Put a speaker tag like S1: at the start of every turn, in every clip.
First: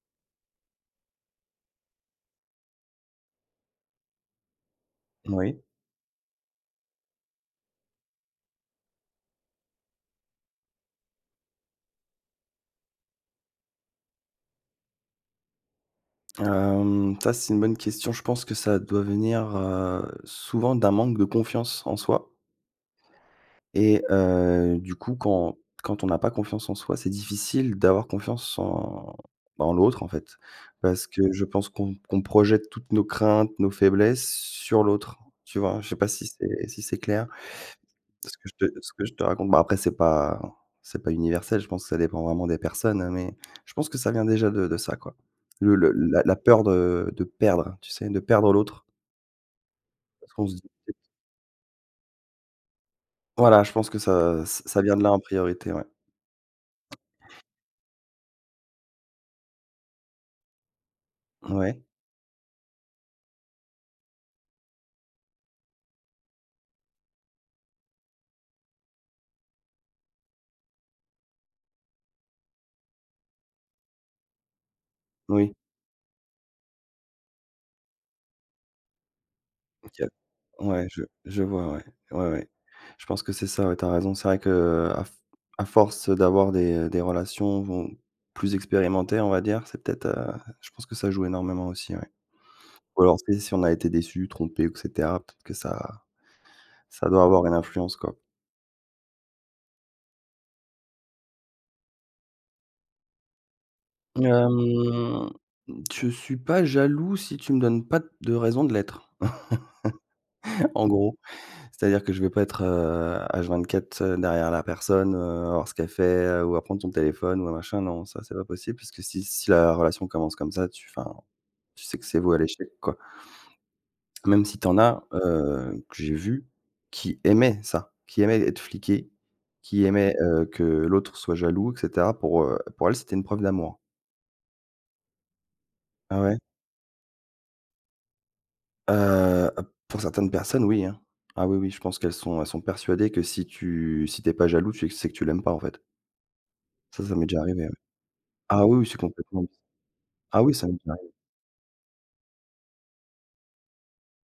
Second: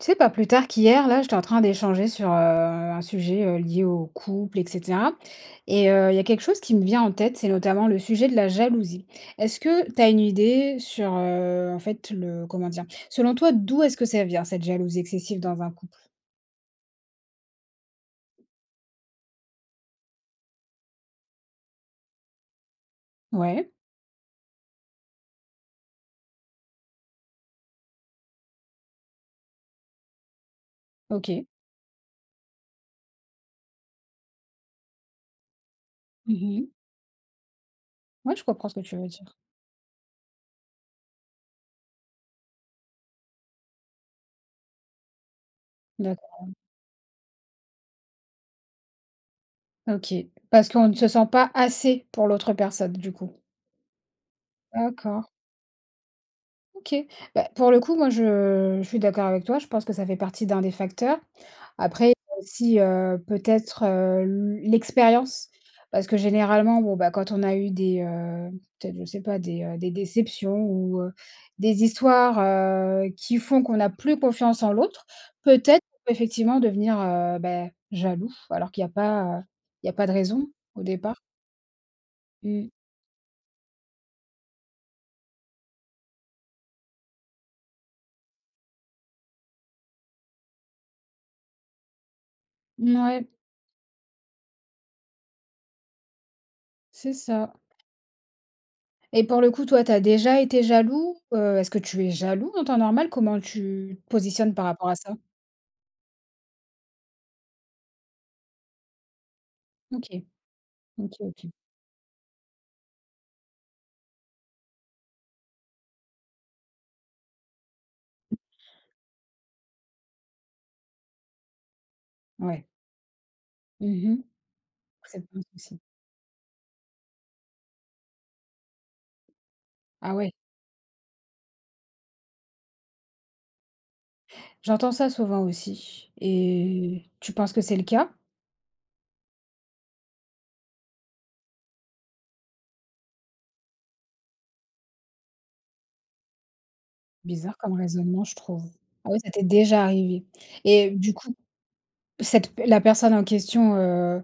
S1: Tu sais pas plus tard qu'hier là, j'étais en train d'échanger sur heu, un sujet, heu, lié au couple et cetera
S2: Moui.
S1: et heu, il y a quelque chose qui me vient en tête, c'est notamment le sujet de la jalousie. Est-ce que tu as une idée sur heu, en fait, le comment dire? Selon toi, d'où est-ce que ça vient cette jalousie excessive dans un couple?
S2: Hem, ça, c'est une bonne question, je pense que ça doit venir, heu, souvent d'un manque de confiance en soi.
S1: Ouais.
S2: Et heu, du coup, quand quand on n'a pas confiance en soi, c'est difficile d'avoir confiance en en l'autre, en fait. Parce que je
S1: OK.
S2: pense qu'on qu'on projette toutes nos craintes, nos faiblesses sur l'autre. Tu vois? Je sais pas si
S1: Mmh
S2: c'est
S1: mh.
S2: si c'est clair
S1: Ouais,
S2: ce
S1: je
S2: que je
S1: comprends
S2: te
S1: ce que
S2: ce
S1: tu
S2: que
S1: veux
S2: je te
S1: dire.
S2: raconte, bah, après, c'est pas c'est pas universel, je pense que ça dépend vraiment des personnes, hein, mais je pense que ça vient déjà de de ça, quoi. Le le la la
S1: D'accord.
S2: peur de de perdre, tu sais? De perdre l'autre.
S1: OK.
S2: Parce qu'on se dit:
S1: Parce qu'on
S2: «Peut être»
S1: ne se sent pas assez pour l'autre personne, du coup.
S2: Voilà, je pense que ça, ça vient de là en
S1: D'accord.
S2: priorité, ouais.
S1: OK. Bah, pour le coup, moi, je je suis d'accord avec toi. Je pense que ça fait partie d'1 des facteurs.
S2: Ouais.
S1: Après, si heu, peut-être heu, l l'expérience parce que généralement, bon bah, quand on a eu des heu, peut-être je sais pas des des déceptions ou heu, des histoires, heu, qui font qu'on n'a plus confiance en l'autre,
S2: Oui.
S1: peut-être effectivement devenir, heu, ben, jaloux, alors qu'il y a pas il y a
S2: OK.
S1: pas de raison au
S2: Ouais, je
S1: départ.
S2: je vois, ouais, ouais, ouais.
S1: Mmh.
S2: Je pense que c'est ça, ouais, tu as raison, c'est vrai qu'à f à force d'avoir des, heu, des relations plus expérimentées, on va dire, c'est peut-être, heu, je pense que ça joue énormément aussi, ouais. Ou alors,
S1: Mouais.
S2: tu sais, si on a été déçu, trompé ou et cetera peut-être que ça ça
S1: C'est
S2: doit avoir
S1: ça.
S2: une influence, quoi.
S1: Et pour le coup, toi, tu as déjà été jaloux? Heu, est-ce que tu es jaloux en temps normal? Comment tu te positionnes par rapport à ça?
S2: Hem, je suis pas jaloux si tu me donnes pas de raison de l'être.
S1: OK,
S2: En
S1: OK
S2: gros,
S1: OK.
S2: c'est-à-dire que je vais pas être, heu, H 24, heu, derrière la personne, heu, voir ce qu'elle fait ou à prendre son téléphone ou à machin non, ça c'est pas possible parce que si si la relation commence comme ça, tu enfin, tu sais que c'est voué à
S1: Ouais.
S2: l'échec quoi
S1: Mmh mh,
S2: même si tu en as,
S1: c'est pas un souci.
S2: heu, que j'ai vu qui aimait ça, qui aimait être fliqué, qui aimait,
S1: Ah ouais.
S2: heu, que l'autre soit jaloux et cetera pour, heu, pour elle, c'était une preuve d'amour.
S1: J'entends ça souvent aussi,
S2: Ah ouais?
S1: et tu penses que c'est le cas?
S2: Heu, p pour certaines personnes oui, hein. Ah oui oui, je pense qu'elles sont elles sont persuadées que si tu si tu es pas jaloux, tu sais que tu l'aimes pas en fait. Ça, ça m'est déjà
S1: Bizarre
S2: arrivé ouais.
S1: comme raisonnement, je trouve.
S2: Ah oui oui, c'est
S1: Ouais, ça t'est
S2: complètement
S1: déjà arrivé,
S2: ah oui, ça m'est
S1: et
S2: déjà arrivé.
S1: du coup, cette per la personne en question, heu,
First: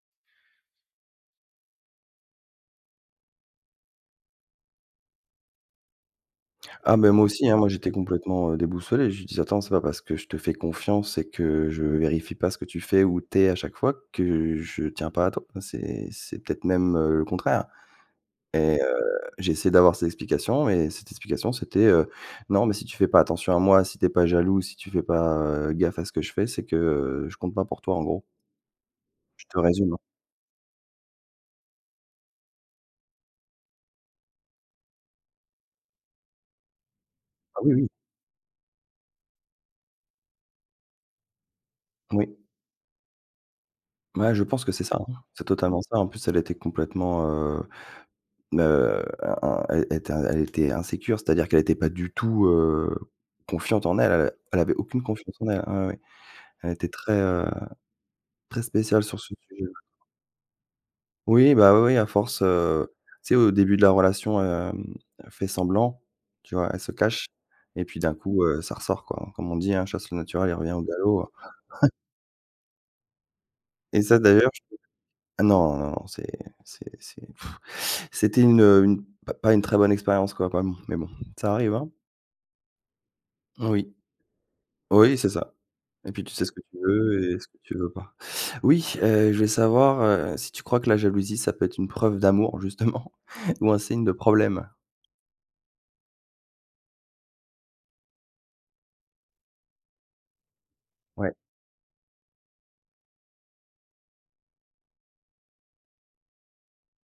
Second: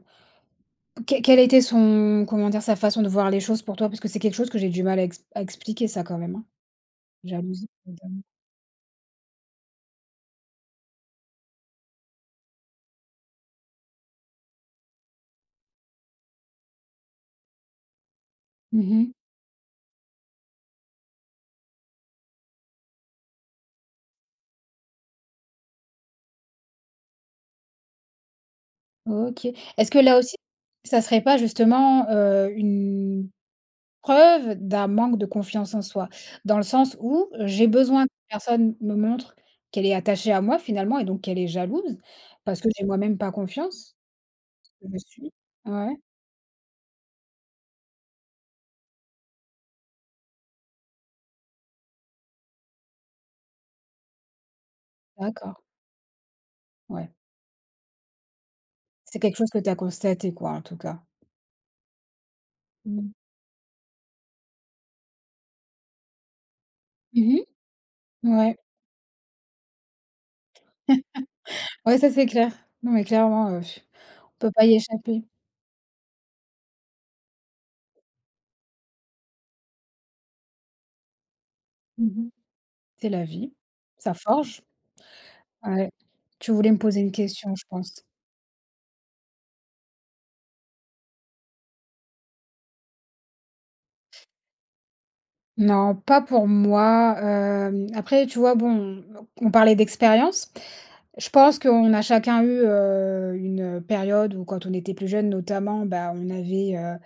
S1: qué quelle a été son comment dire? Sa façon de voir les choses pour toi? Parce que c'est quelque chose que j'ai du mal à exp à expliquer ça quand même hein.
S2: Ah bah moi aussi hein,
S1: Jalouser
S2: moi j'étais
S1: les hommes
S2: complètement, heu, déboussolé, je dis «Attends, c'est pas parce que je te fais confiance et que je vérifie pas ce que tu fais, où tu es à chaque fois que je tiens pas à toi, c'est c'est peut-être même le contraire». Et
S1: Mmh mh.
S2: heu, j'ai essayé d'avoir ces explications et cette explication, c'était, heu,: «Non mais si tu fais pas attention à moi, si tu es pas jaloux, si tu fais pas, heu, gaffe à ce que je fais, c'est que, heu, je compte pas pour toi en gros». Je
S1: OK.
S2: te
S1: Est-ce
S2: résume hein!
S1: que là aussi, ça serait pas justement, heu, une preuve d'un manque de confiance en soi? Dans le sens où,
S2: Ah,
S1: j'ai
S2: oui, oui!
S1: besoin que personne me montre qu'elle est attachée à moi finalement, et donc qu'elle est jalouse,
S2: Oui.
S1: parce que j'ai moi-même pas confiance?
S2: Ouais, je pense que c'est
S1: Tu
S2: ça,
S1: me
S2: hein.
S1: suis?
S2: C'est totalement ça.
S1: Ouais.
S2: En plus, elle était complètement, heu, heu, heu, in in elle était elle était insécure, c'est-à-dire qu'elle était pas du tout, heu, confiante en elle. Elle a elle avait aucune confiance en
S1: D'accord.
S2: elle, ah ouais, ouais. Elle était
S1: Ouais.
S2: très, heu, très spéciale sur
S1: C'est
S2: ce
S1: quelque chose que
S2: sujet ouais.
S1: tu as constaté, quoi, en tout cas.
S2: Oui, bah, oui, oui, à force, heu.
S1: Mmh mh.
S2: Tu sais, au début de la relation, hem, elle fait semblant, tu vois? Elle se cache
S1: Mmh mh?
S2: et puis d'un coup,
S1: Mouais.
S2: heu, ça ressort, quoi. Comme on dit, hein, chasse le naturel, il revient au galop, heu.
S1: Ouais, ça c'est clair! Non, mais clairement, heu,
S2: Et ça,
S1: on
S2: d'ailleurs,
S1: peut
S2: je
S1: pas
S2: peux
S1: y échapper.
S2: ah, non, non, non, c'est c'est c'est c'était une, heu, une p pas une très bonne expérience, quoi, mais bon. Ça arrive hein!
S1: Mmh mh. C'est la vie,
S2: Mmh oui.
S1: ça forge!
S2: Oui, c'est ça.
S1: Ouais.
S2: Et puis, tu sais
S1: Tu
S2: ce que
S1: voulais me
S2: tu
S1: poser une
S2: veux et ce
S1: question,
S2: que
S1: je
S2: tu veux
S1: pense.
S2: pas. Oui! Heu, je vais savoir, heu, si tu crois que la jalousie, ça peut être une preuve d'amour justement? Ou un signe de problème?
S1: Non, pas pour moi, hem, après, tu vois, bon, on on parlait d'expérience. Je
S2: Ouais.
S1: pense qu'on a chacun eu, heu, une, heu, période où quand on était plus jeune notamment, bah, on avait, heu,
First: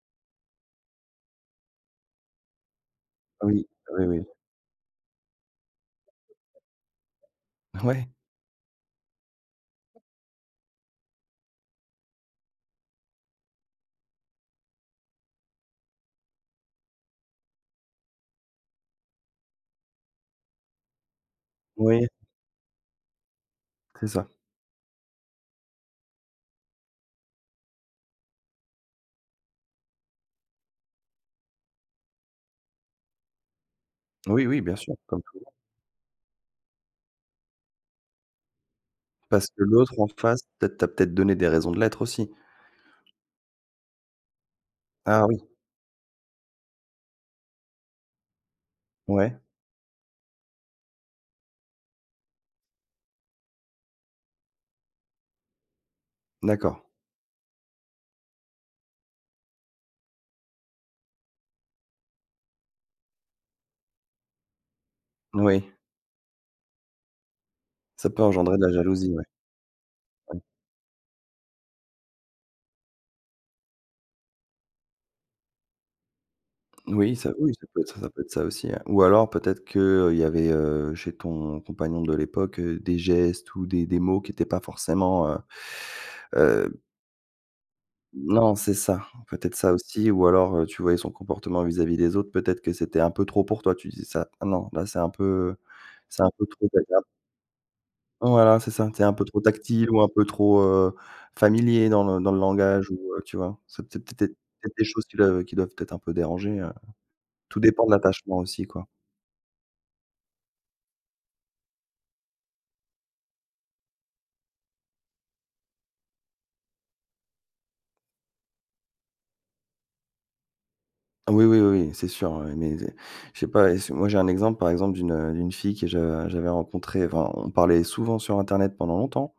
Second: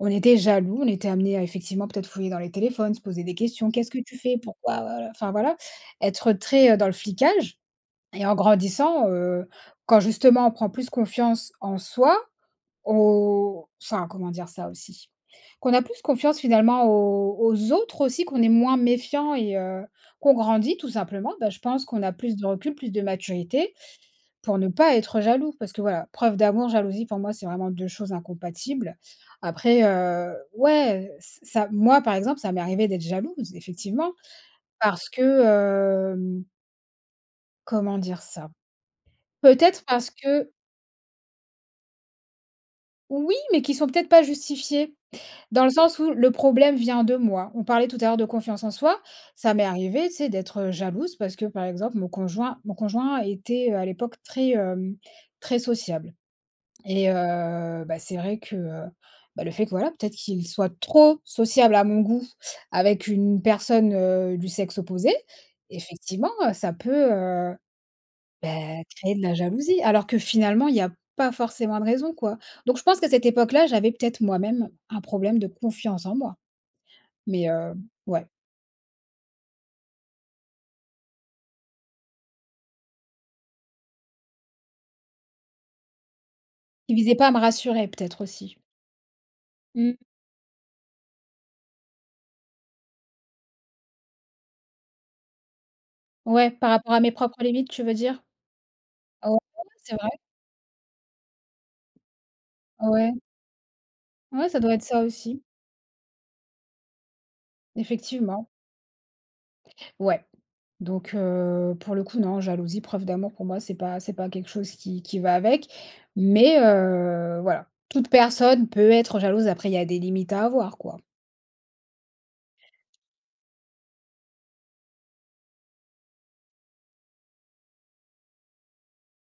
S1: on était jaloux, on était amenés à, effectivement peut-être, fouiller dans les téléphones, se poser des
S2: Oui.
S1: questions, «Qu'est-ce que
S2: Oui,
S1: tu
S2: oui.
S1: fais? Pourquoi, voilà» enfin voilà, être très dans le flicage
S2: Ah ouais?
S1: et en grandissant, heu, quand justement, on prend plus confiance en soi, au enfin, comment dire ça aussi? Qu'on a plus confiance finalement aux aux autres aussi, qu'on est moins méfiant et heu, qu'on grandit tout simplement. Bah, je pense qu'on
S2: Oui.
S1: a plus de recul, plus de maturité,
S2: C'est ça.
S1: pour ne pas être jaloux. Parce que voilà, preuve d'amour, jalousie, pour moi, c'est vraiment 2 choses incompatibles. Après heu, ouais ç ça, moi, par exemple, ça m'est arrivé d'être jalouse effectivement.
S2: Oui, oui, bien sûr.
S1: Parce
S2: Comme
S1: que
S2: toujours.
S1: hem Comment dire ça?
S2: Parce que
S1: Peut-être
S2: l'autre en
S1: parce
S2: face,
S1: que
S2: peut-être tu as peut-être donné des raisons de l'être aussi.
S1: Oui, mais qui sont peut-être pas justifiés.
S2: Ah oui.
S1: Dans le sens où, le problème vient de moi. On parlait tout à l'heure de confiance en soi.
S2: Ouais.
S1: Ça m'est arrivée, tu sais, d'être jalouse, parce que, par exemple, mon conjoint mon conjoint était, heu, à l'époque très hem, très sociable
S2: D'accord.
S1: et heu, bah c'est vrai que heu, bah, le fait que voilà, peut-être qu'il soit trop sociable à mon goût avec une personne, heu, du sexe opposé.
S2: Oui.
S1: Effectivement, heu, ça peut, heu,
S2: Ça peut
S1: bah,
S2: engendrer de la jalousie,
S1: créer de
S2: ouais.
S1: la jalousie. Alors que
S2: Ouais.
S1: finalement, il y a pas forcément de raison, quoi. Donc, je pense qu'à cette époque-là, j'avais peut-être moi-même un problème de confiance en moi.
S2: Oui, ça
S1: Mais
S2: oui, c'est
S1: heu,
S2: possi ça peut
S1: ouais.
S2: être ça aussi, hein. Ou alors peut-être qu'il y avait, heu, chez ton compagnon de l'époque, heu, des gestes ou des des mots qui étaient pas forcément heu heu
S1: Qui visait pas à me rassurer, peut-être
S2: Non,
S1: aussi.
S2: c'est ça. Peut-être ça
S1: Mmh.
S2: aussi ou alors heu, tu voyais son comportement vis-à-vis des autres, peut-être que c'était un peu trop pour toi, tu disais ça: «Ah non, là, c'est un peu c'est un peu
S1: Ouais,
S2: trop».
S1: par rapport à
S2: [unintelligible]
S1: mes propres limites, tu veux dire?
S2: Voilà, c'est ça. Tu es un peu
S1: Heu, ouais,
S2: trop
S1: ouais,
S2: tactile
S1: c'est
S2: ou un
S1: vrai.
S2: peu trop heu, familier dans le dans le langage ou
S1: Ouais.
S2: heu, tu vois? C'est peut être peut
S1: Ouais, ça doit
S2: être
S1: être
S2: des
S1: ça,
S2: choses qui
S1: aussi.
S2: qui doivent être un peu déranger, heu, tout dépend de l'attachement
S1: Effectivement.
S2: aussi, quoi.
S1: Ouais, donc heu, pour le coup, non. Jalousie, preuve d'amour pour moi, c'est pas c'est pas quelque chose qui qui va avec, mais heu, voilà, toute personne peut être jalouse, après, il y a des limites à avoir, quoi.
S2: Ah oui, oui, oui, oui, c'est sûr, heu, mais je sais pas et si moi, j'ai un exemple, par exemple, d'une heu, d'une fille que je j'avais rencontré, enfin, on parlait souvent sur internet pendant longtemps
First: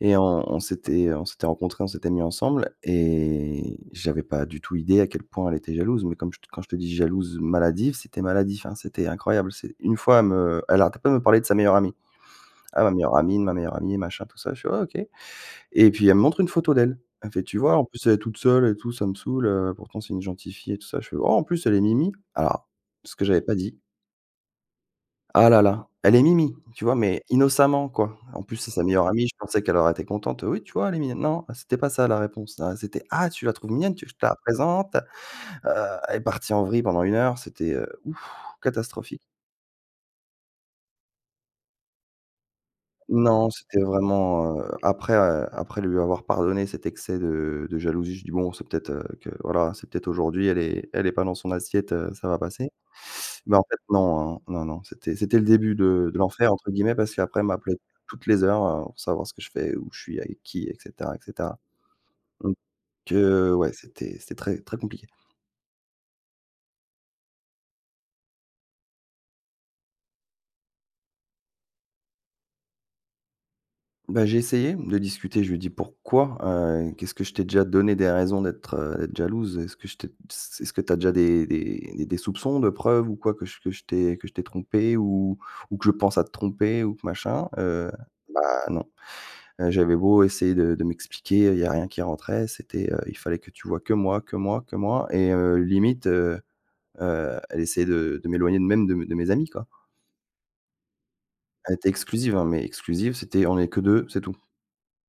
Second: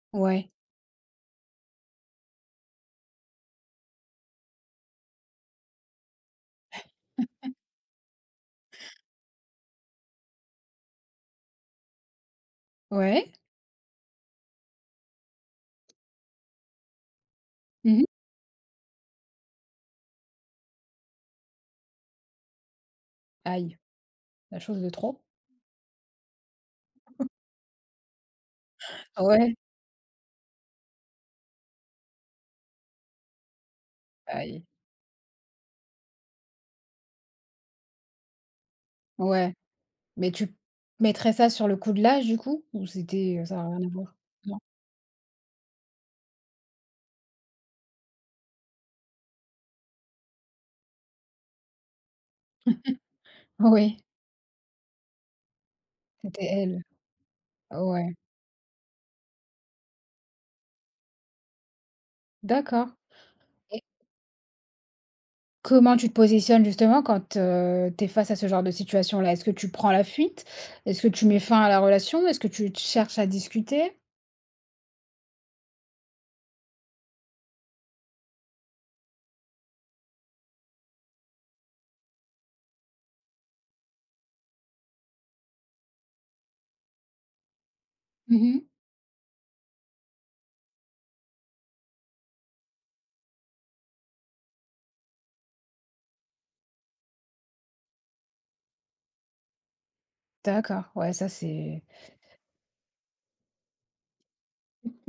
S2: et on
S1: Ouais.
S2: on s'était on s'était rencontré, on s'était mis ensemble et j'avais pas du tout idée à quel point elle était jalouse, mais comme je te quand je te dis: «Jalouse, maladive,» c'était maladif, hein, c'était incroyable. C'est, 1 fois, elle me heu, elle arrêtait pas de me parler de sa meilleure amie, ah ma meilleure
S1: Ouais.
S2: amie, ma meilleure amie et machin tout ça, je fais: «Ouais, OK». Et puis, elle me montre une photo d'elle. Elle me fait: «Tu vois? En
S1: Mmh
S2: plus,
S1: mh.
S2: elle est toute seule et tout, ça me saoule, heu, pourtant, c'est une gentille fille et tout ça», je fais: «En plus, elle est mimi». Alors, ce que j'avais pas
S1: Aïe!
S2: dit!
S1: La chose de trop.
S2: Ah là là, elle est mimi, tu vois? Mais innocemment, quoi. En plus, c'est sa meilleure amie, je
S1: Ouais.
S2: pensais qu'elle aurait été contente. «Oui, tu vois? Elle est mignonne». Non, c'était pas ça la réponse, ah c'était: «Ah tu la trouves mignonne, tu veux que je te la
S1: Aïe!
S2: présente, heu», elle est partie en vrille pendant 1 heure, c'était, heu, ouf, catastrophique.
S1: Ouais, mais tu mettrais ça sur le coup de l'âge, du coup? Ou c'était, heu,
S2: Non,
S1: ça a
S2: c'était
S1: rien à voir,
S2: vraiment,
S1: non?
S2: heu, après, heu, après lui avoir pardonné cet excès de, heu, de jalousie, je dis: «Bon, c'est peut-être, heu, que voilà, c'est peut-être aujourd'hui, elle est elle est pas dans son assiette, heu, ça va passer». Mais en fait,
S1: Oui.
S2: non, hein, non, non, c'était c'était le début de de
S1: C'était
S2: «l'enfer» entre
S1: elle.
S2: guillemets, parce qu'après, elle m'appelait
S1: Ouais.
S2: toutes les heures, heu, pour savoir ce que je fais, où je suis, avec qui, et cetera, et cetera. Donc
S1: D'accord,
S2: heu, ouais,
S1: et
S2: c'était c'était très, très compliqué.
S1: Comment tu te positionnes justement quand, heu, tu es face à ce genre de situation-là? Est-ce que tu prends la fuite? Est-ce que tu mets fin à la relation? Est-ce que tu te cherches à discuter?
S2: Bah, j'ai essayé de discuter, je lui ai dit: «Pourquoi? Heu, qu'est-ce que je t'ai déjà donné des raisons d'être, heu, d'être jalouse? Est-ce que je t'ai s est-ce que tu as déjà des des des soupçons, de preuves ou quoi, que je que je t'ai que je t'ai trompée ou ou que je pense à te tromper ou que machin?» heu,
S1: Mmh
S2: bah
S1: mh.
S2: non, heu j'avais beau essayer de de m'expliquer, il y avait rien qui rentrait. C'était, heu il fallait que tu vois que moi que moi que moi et heu, limite, heu, heu, elle essayait de de m'éloigner de même de de mes amis, quoi.
S1: D'accord. Ouais, ça
S2: Elle
S1: c'est
S2: était exclusive, hein. Mais, exclusive, c'était, on est que deux, c'est tout.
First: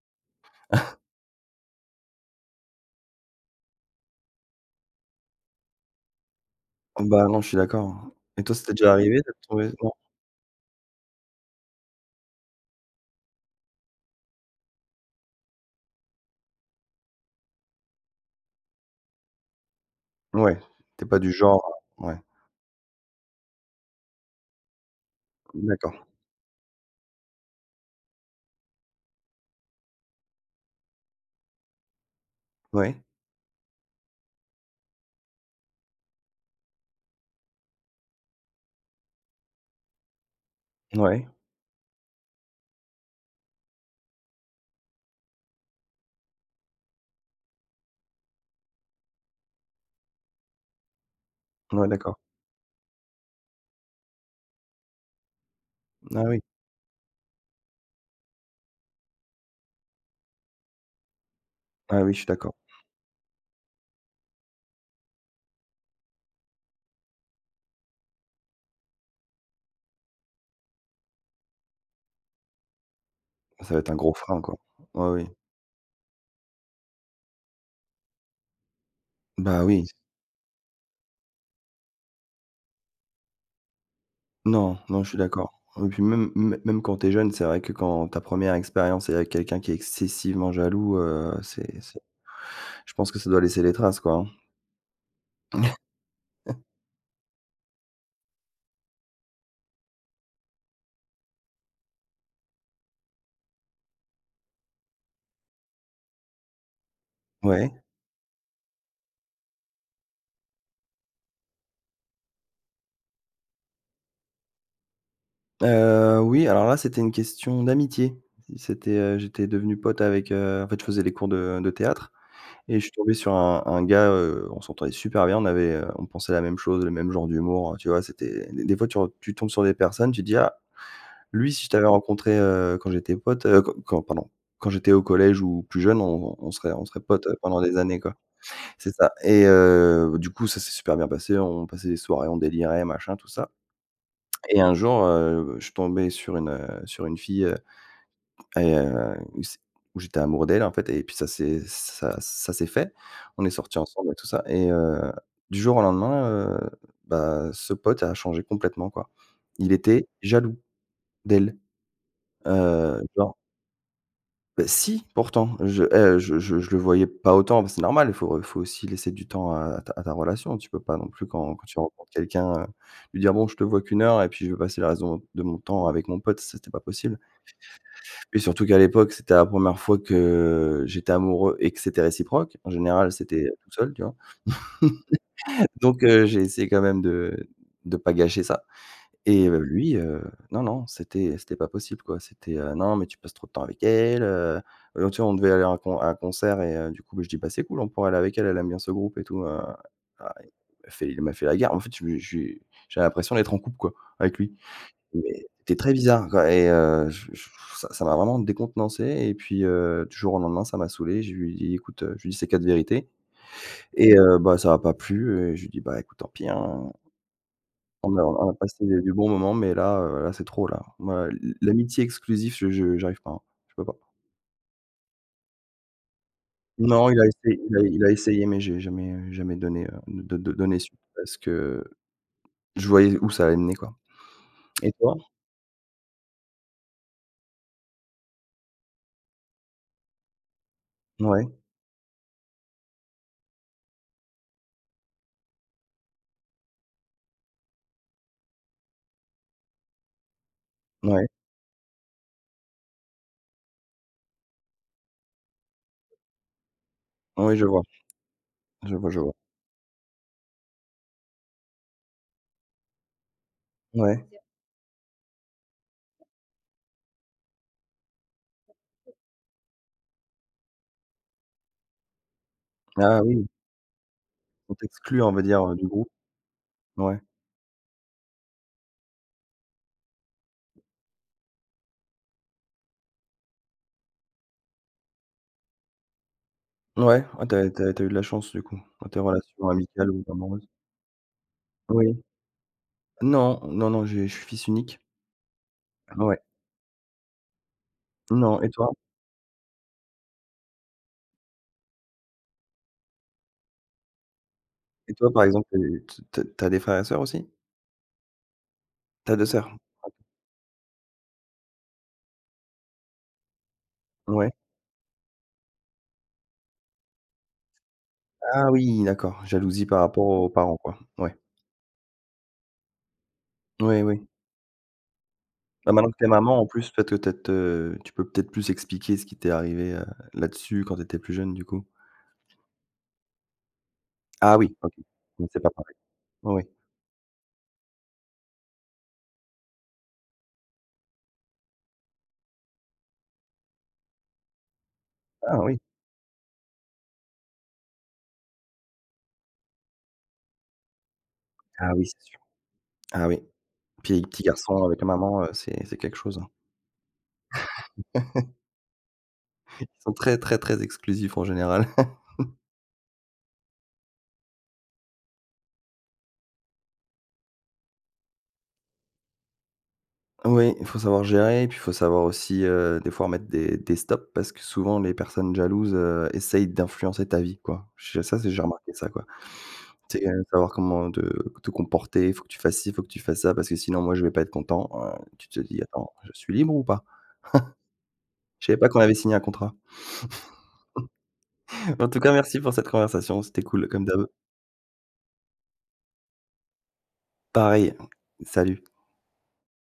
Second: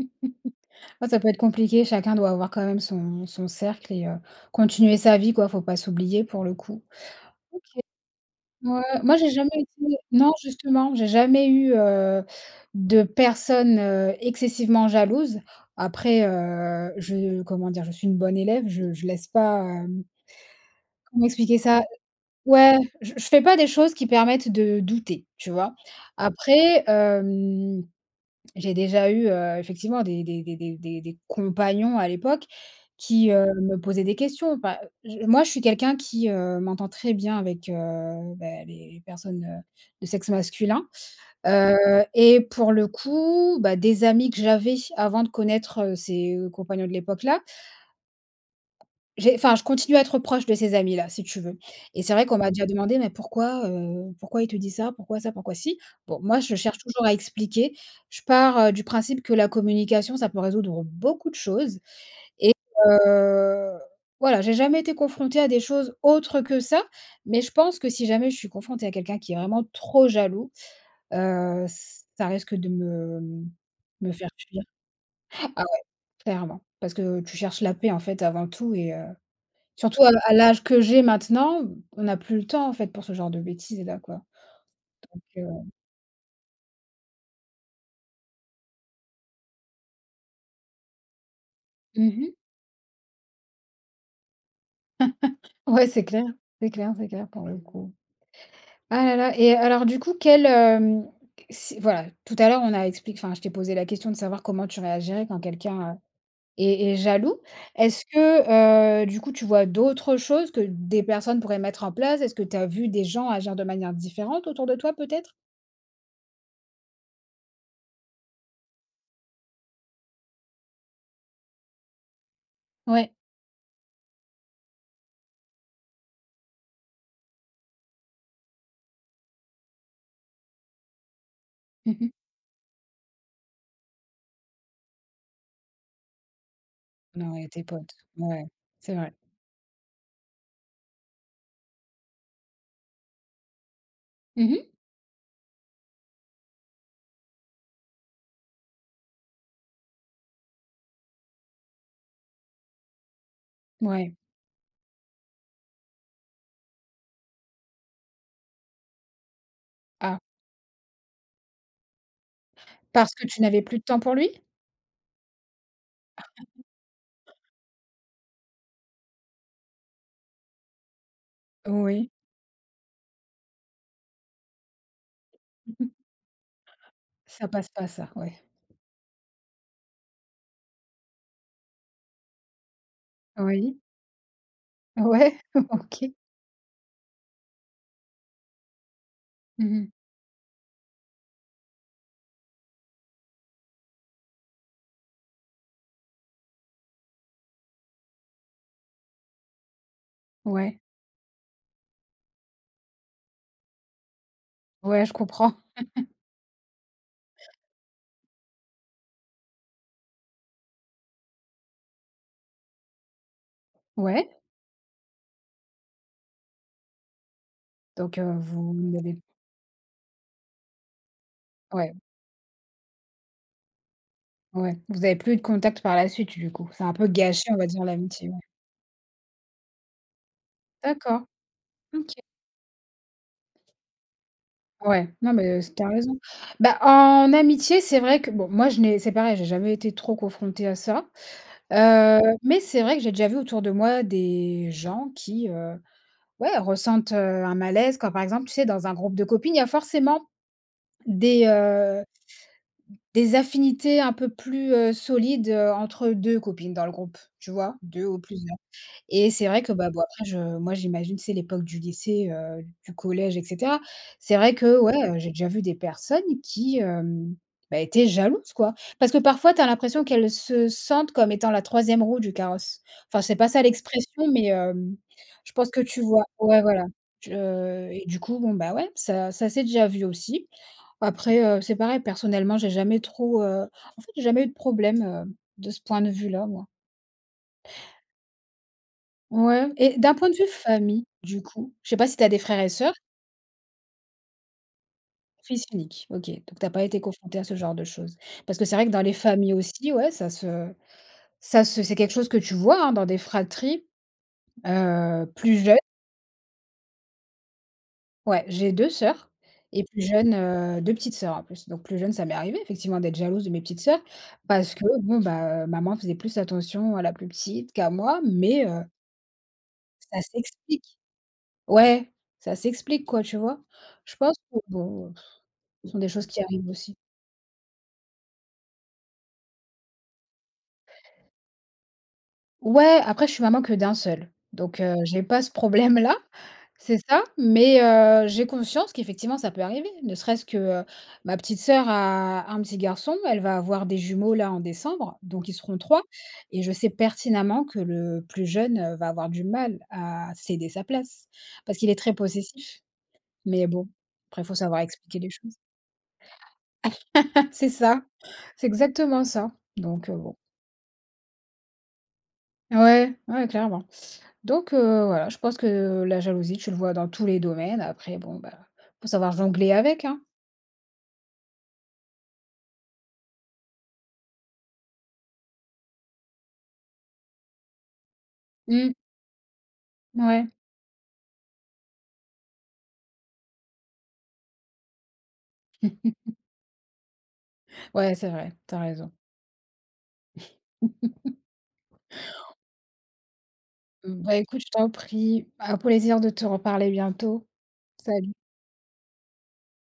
S1: Ouais, ça peut être compliqué. Chacun doit avoir, quand même, son son cercle et heu, continuer sa vie, quoi. Faut pas s'oublier pour le coup.
S2: Oh, bah non, je suis d'accord. Et toi, ça
S1: OK.
S2: t'est
S1: Ouais.
S2: déjà arrivé
S1: Moi,
S2: de te
S1: j'ai jamais
S2: retrouvée en
S1: été non, justement, j'ai jamais eu, heu, de personne, heu, excessivement jalouse. Après, heu, je comment dire? Je suis une bonne élève, je je laisse pas, hem,
S2: Ouais, tu es pas
S1: comment
S2: du
S1: expliquer
S2: genre,
S1: ça?
S2: heu ouais.
S1: Ouais, je je fais pas des choses qui permettent de douter, tu vois?
S2: D'accord.
S1: Après, hem, j'ai déjà eu, heu, effectivement des des des des des des compagnons à l'époque,
S2: Ouais.
S1: qui, heu, me posaient des questions. Pas je moi, je suis quelqu'un qui, heu, m'entend très bien avec, heu, bah, les personnes, heu, de sexe masculin,
S2: Ouais.
S1: heu et pour le coup, bah, des amis que j'avais avant de connaître, heu, ses compagnons de l'époque là j'ai enfin, je continue à être proche de ces amis-là, si tu veux.
S2: Ouais
S1: Et c'est
S2: d'accord.
S1: vrai qu'on m'a déjà demandé, mais pourquoi, heu, pourquoi il te dit ça? Pourquoi ça? pourquoi si? Bon,
S2: Bah
S1: moi,
S2: oui.
S1: je cherche toujours à expliquer. Je pars, heu, du principe que la communication, ça peut résoudre beaucoup de choses
S2: Ah oui, je suis
S1: et
S2: d'accord.
S1: heu, voilà, j'ai jamais été confrontée à des choses autres que ça. Mais, je pense que, si jamais je suis confrontée à quelqu'un qui est vraiment trop jaloux, heu, ça risque de me
S2: Ça va être un
S1: me
S2: gros
S1: faire
S2: frein, quoi.
S1: fuir.
S2: Ouais. Oui.
S1: Ah ouais, clairement. Parce que tu cherches la paix, en fait, avant tout et heu,
S2: Bah oui.
S1: surtout à la à l'âge que j'ai maintenant, on n'a plus le temps, en fait, pour ce genre de bêtises là, quoi.
S2: Non. Non, je suis
S1: Donc, heu
S2: d'accord. Et puis, même m même quand tu es jeune, c'est vrai, que quand ta première expérience est avec quelqu'un qui est excessivement jaloux, heu, c'est c'est
S1: Mmh mh.
S2: je pense que ça doit laisser les traces, quoi, hein.
S1: Ouais, c'est clair. C'est clair, c'est clair, pour le coup. Ah là là. Et, alors, du coup, quel, hem s voilà, tout à l'heure on a expliqué enfin, je t'ai posé la question de savoir comment tu réagirais quand quelqu'un, heu, est est jaloux.
S2: Ouais.
S1: Est-ce que, heu, du coup, tu vois d'autres choses que des personnes pourraient mettre en place? Est-ce que tu as vu des gens agir de manière différente, autour de toi, peut-être?
S2: Heu, oui. Alors là, c'était une question d'amitié. C c'était, heu, j'étais devenu pote avec, heu En fait, je faisais les cours de de théâtre et je suis
S1: Ouais.
S2: tombé sur un un gars, heu, on s'entendait super bien, on avait, heu, on pensait la même chose, le même genre d'humour, heu, tu vois? C'était des des fois, tu re tu tombes sur des personnes, tu te dis: «Ah, lui si je t'avais
S1: Mmh mh.
S2: rencontré, heu, quand j'étais pote, heu, qu quand, pardon, quand j'étais au collège ou plus jeune, on on serait, on serait pote
S1: Non, ouais,
S2: pendant
S1: tes
S2: des
S1: potes.
S2: années quoi».
S1: Mouais.
S2: C'est
S1: C'est
S2: ça.
S1: vrai.
S2: Et, heu, du coup, ça c'est super bien passé, on passait des soirées, on délirait, machin, tout ça.
S1: Mmh
S2: Et
S1: mh.
S2: un jour, heu, je tombais sur une, heu, sur une fille, heu et heu, où c où j'étais amoureux d'elle, en fait, et puis ça c'est ça ça c'est fait. On est sorti ensemble et
S1: Mouais.
S2: tout ça et, heu, du jour au lendemain, heu, bah, ce pote a changé complètement, quoi. Il était
S1: Ah.
S2: jaloux d'elle, heu
S1: Parce que
S2: genre
S1: tu n'avais plus de temps pour lui?
S2: Bah si, pourtant! Je, heu, je je je le voyais pas autant, mais c'est normal, il faut il faut aussi laisser du temps à à ta à ta relation, un peu. Tu peux pas, non plus, quand quand tu
S1: Heu, oui.
S2: rencontres quelqu'un, heu, lui dire, bon, je te vois qu'une heure et puis je vais passer le reste de mon de mon
S1: Mmh
S2: temps
S1: mh.
S2: avec mon pote, c'était pas possible.
S1: Ça passe pas ça, ouais.
S2: Puis surtout qu'à l'époque, c'était la première fois que, heu, j'étais amoureux et que c'était réciproque. En général c'était tout
S1: Oui.
S2: seul, tu vois?
S1: Ouais.
S2: Donc,
S1: OK.
S2: heu, j'ai essayé quand même de de pas gâcher ça et heu,
S1: Mmh mh.
S2: lui, heu, non, non, c'était c'était pas possible, quoi. C'était, heu, non, mais tu passes trop de temps avec elle, heu, heu, tu vois? On devait aller à un con à un concert et heu, du coup, bah je dis, bah, c'est cool, on pourrait aller avec elle, elle aime bien ce groupe et tout, heu, heu, il
S1: Ouais.
S2: m'a fait il m'a fait la guerre. En fait, je lui ai j'ai j'avais l'impression d'être en couple, quoi, avec lui.
S1: Ouais, je
S2: Mais
S1: comprends.
S2: c'était très bizarre, quoi et heu, je je ça ça m'a vraiment décontenancé et puis heu, du jour au lendemain, ça m'a saoulé, je lui ai dit: «Écoute, heu» je lui ai dit ses quatre vérités et
S1: Ouais.
S2: heu, bah, ça a pas plu et je lui ai dit: «Bah écoute, tant pis hein». On
S1: Donc,
S2: a
S1: heu,
S2: on a on a
S1: vous
S2: passé des des
S1: n'avez
S2: bons moments mais là, heu, là c'est trop là. Moi, l l
S1: Ouais.
S2: l'amitié exclusive, je je j'arrive pas, hein. Je peux pas.
S1: Ouais. Vous avez plus eu de contact par la suite, du coup? Ça a un peu
S2: Non, il a
S1: gâché, on
S2: essayé
S1: va
S2: il a
S1: dire
S2: il a
S1: l'amitié, ouais.
S2: essayé, mais j'ai jamais, heu, jamais donné, heu, d d donné suite
S1: D'accord,
S2: parce que, heu,
S1: mmh OK.
S2: je voyais où ça allait mener quoi. Et
S1: Ouais.
S2: toi?
S1: Non mais s tu as raison. Bah, en amitié, c'est vrai que, bon, moi, je n'ai c'est pareil, j'ai jamais été trop confrontée à ça,
S2: Ouais.
S1: heu, mais c'est vrai que j'ai déjà vu autour de moi des gens qui, heu, ouais, ressentent, heu, un malaise, comme par exemple, tu sais, dans un groupe de copines, il y a forcément
S2: Ouais.
S1: des, heu des affinités un peu plus, heu, solides, heu, entre deux copines, dans le groupe,
S2: Oui,
S1: tu
S2: oui, je
S1: vois?
S2: vois.
S1: Deux ou plusieurs.
S2: Je vois, je
S1: Et
S2: vois.
S1: c'est vrai que, bah, bon, après je moi, j'imagine, tu sais, l'époque du lycée, heu, du collège, et cetera.
S2: Ouais.
S1: C'est vrai que, ouais, heu, j'ai déjà vu des personnes qui, hem, bah, étaient jalouses, quoi. Parce que, parfois, tu as l'impression qu'elles se sentent comme étant la troisième roue du carrosse.
S2: Ah
S1: Enfin, c'est pas
S2: oui.
S1: ça l'expression, mais,
S2: On
S1: hem,
S2: t'exclut, on va
S1: je
S2: dire,
S1: pense
S2: heu,
S1: que
S2: du
S1: tu
S2: groupe.
S1: vois. Ouais, voilà.
S2: Ouais.
S1: Tu, heu et, du coup, bon, bah, ouais, ça ça s'est déjà vu aussi. Après, heu, c'est pareil, personnellement, j'ai jamais trop, heu, en fait, j'ai jamais eu de problème, hem, de ce point de vue-là, moi.
S2: Ouais, oh, tu as tu as tu as eu de la chance, du coup, dans tes relations
S1: Ouais. Et
S2: amicales
S1: d'un
S2: ou
S1: point de vue
S2: amoureuses.
S1: famille, du coup, je sais pas si
S2: Oui.
S1: tu as des frères et soeurs?
S2: Non, non, non, je je suis fils unique.
S1: Fils unique, OK,
S2: Ouais.
S1: donc tu as pas été confronté à ce genre de chose. Parce
S2: Non,
S1: que
S2: et
S1: c'est vrai que
S2: toi?
S1: dans les familles aussi, ouais, ça se ça se c'est quelque chose que tu vois, hein, dans des fratries,
S2: Et
S1: heu,
S2: toi, par
S1: plus
S2: exemple,
S1: jeunes.
S2: é t t tu as des frères et sœurs aussi?
S1: Ouais, j'ai 2 sœurs
S2: Tu as 2 soeurs.
S1: et plus jeune, heu 2 petites sœurs en plus. Donc, plus jeune, ça m'est arrivé effectivement d'être jalouse de mes petites sœurs
S2: Ouais.
S1: parce que bon, bah heu, maman faisait plus attention à la plus petite qu'à moi, mais
S2: Ah
S1: heu
S2: oui, d'accord. Jalousie, par
S1: ça
S2: rapport aux parents,
S1: s'explique.
S2: quoi, ouais.
S1: Ouais, ça s'explique, quoi, tu vois?
S2: Oui
S1: Je
S2: oui.
S1: pense que, bon, heu, pff, ce
S2: Bah,
S1: sont des
S2: maintenant que tu
S1: choses
S2: es
S1: qui
S2: maman, en
S1: arrivent
S2: plus,
S1: aussi.
S2: peut-êt te te tu peux peut-être plus expliquer ce qui t'es arrivé, heu, là-dessus, quand t'étais plus jeune, du coup.
S1: Ouais, après, je suis maman que d'un seul,
S2: Ah oui,
S1: donc
S2: OK,
S1: heu, j'ai pas ce
S2: c'est pas pareil,
S1: problème-là.
S2: oui, oui.
S1: C'est ça, mais heu, j'ai conscience qu'effectivement ça peut arriver, ne serait-ce que, heu, ma petite sœur a un petit garçon, elle va avoir des jumeaux là en décembre, donc ils
S2: Ah oui.
S1: seront 3. Et je sais pertinemment que le plus jeune va avoir du mal à céder sa place. Parce qu'il
S2: Ah
S1: est
S2: oui,
S1: très
S2: c'est sûr.
S1: possessif,
S2: Ah oui.
S1: mais bon,
S2: Puis, petit
S1: après, il faut savoir
S2: garçon, avec la
S1: expliquer les
S2: maman, heu,
S1: choses
S2: c'est c'est quelque chose, hein.
S1: c'est ça, c'est exactement ça,
S2: Ils
S1: donc
S2: sont
S1: heu, bon.
S2: très, très, très exclusifs, en général.
S1: Ouais, ouais, clairement, donc heu, voilà, je pense que la jalousie, tu le vois dans tous les domaines après bon, bah il faut savoir jongler avec, hein?
S2: Oui, il faut savoir gérer, et puis il faut savoir aussi, heu, des fois, mettre des des stops, parce que souvent, les personnes jalouses, heu, essaient d'influencer ta vie, quoi. Je ça c'est j'ai remarqué
S1: Mmh.
S2: ça, quoi. Tu sais, heu,
S1: Ouais.
S2: savoir comment te te comporter, il faut que tu fasses ci, il faut que tu fasses ça, parce que sinon, moi, je vais pas être content, heu, tu te dis: «Attends, je suis libre ou pas?»
S1: Ouais, c'est vrai,
S2: je
S1: tu
S2: savais
S1: as
S2: pas qu'on
S1: raison.
S2: avait signé un contrat. En tout cas, merci pour cette conversation, c'était cool, comme d' habitude.
S1: Bah écoute, je t'en prie. Á un plaisir de te reparler bientôt.
S2: Pareil,
S1: Salut.
S2: salut.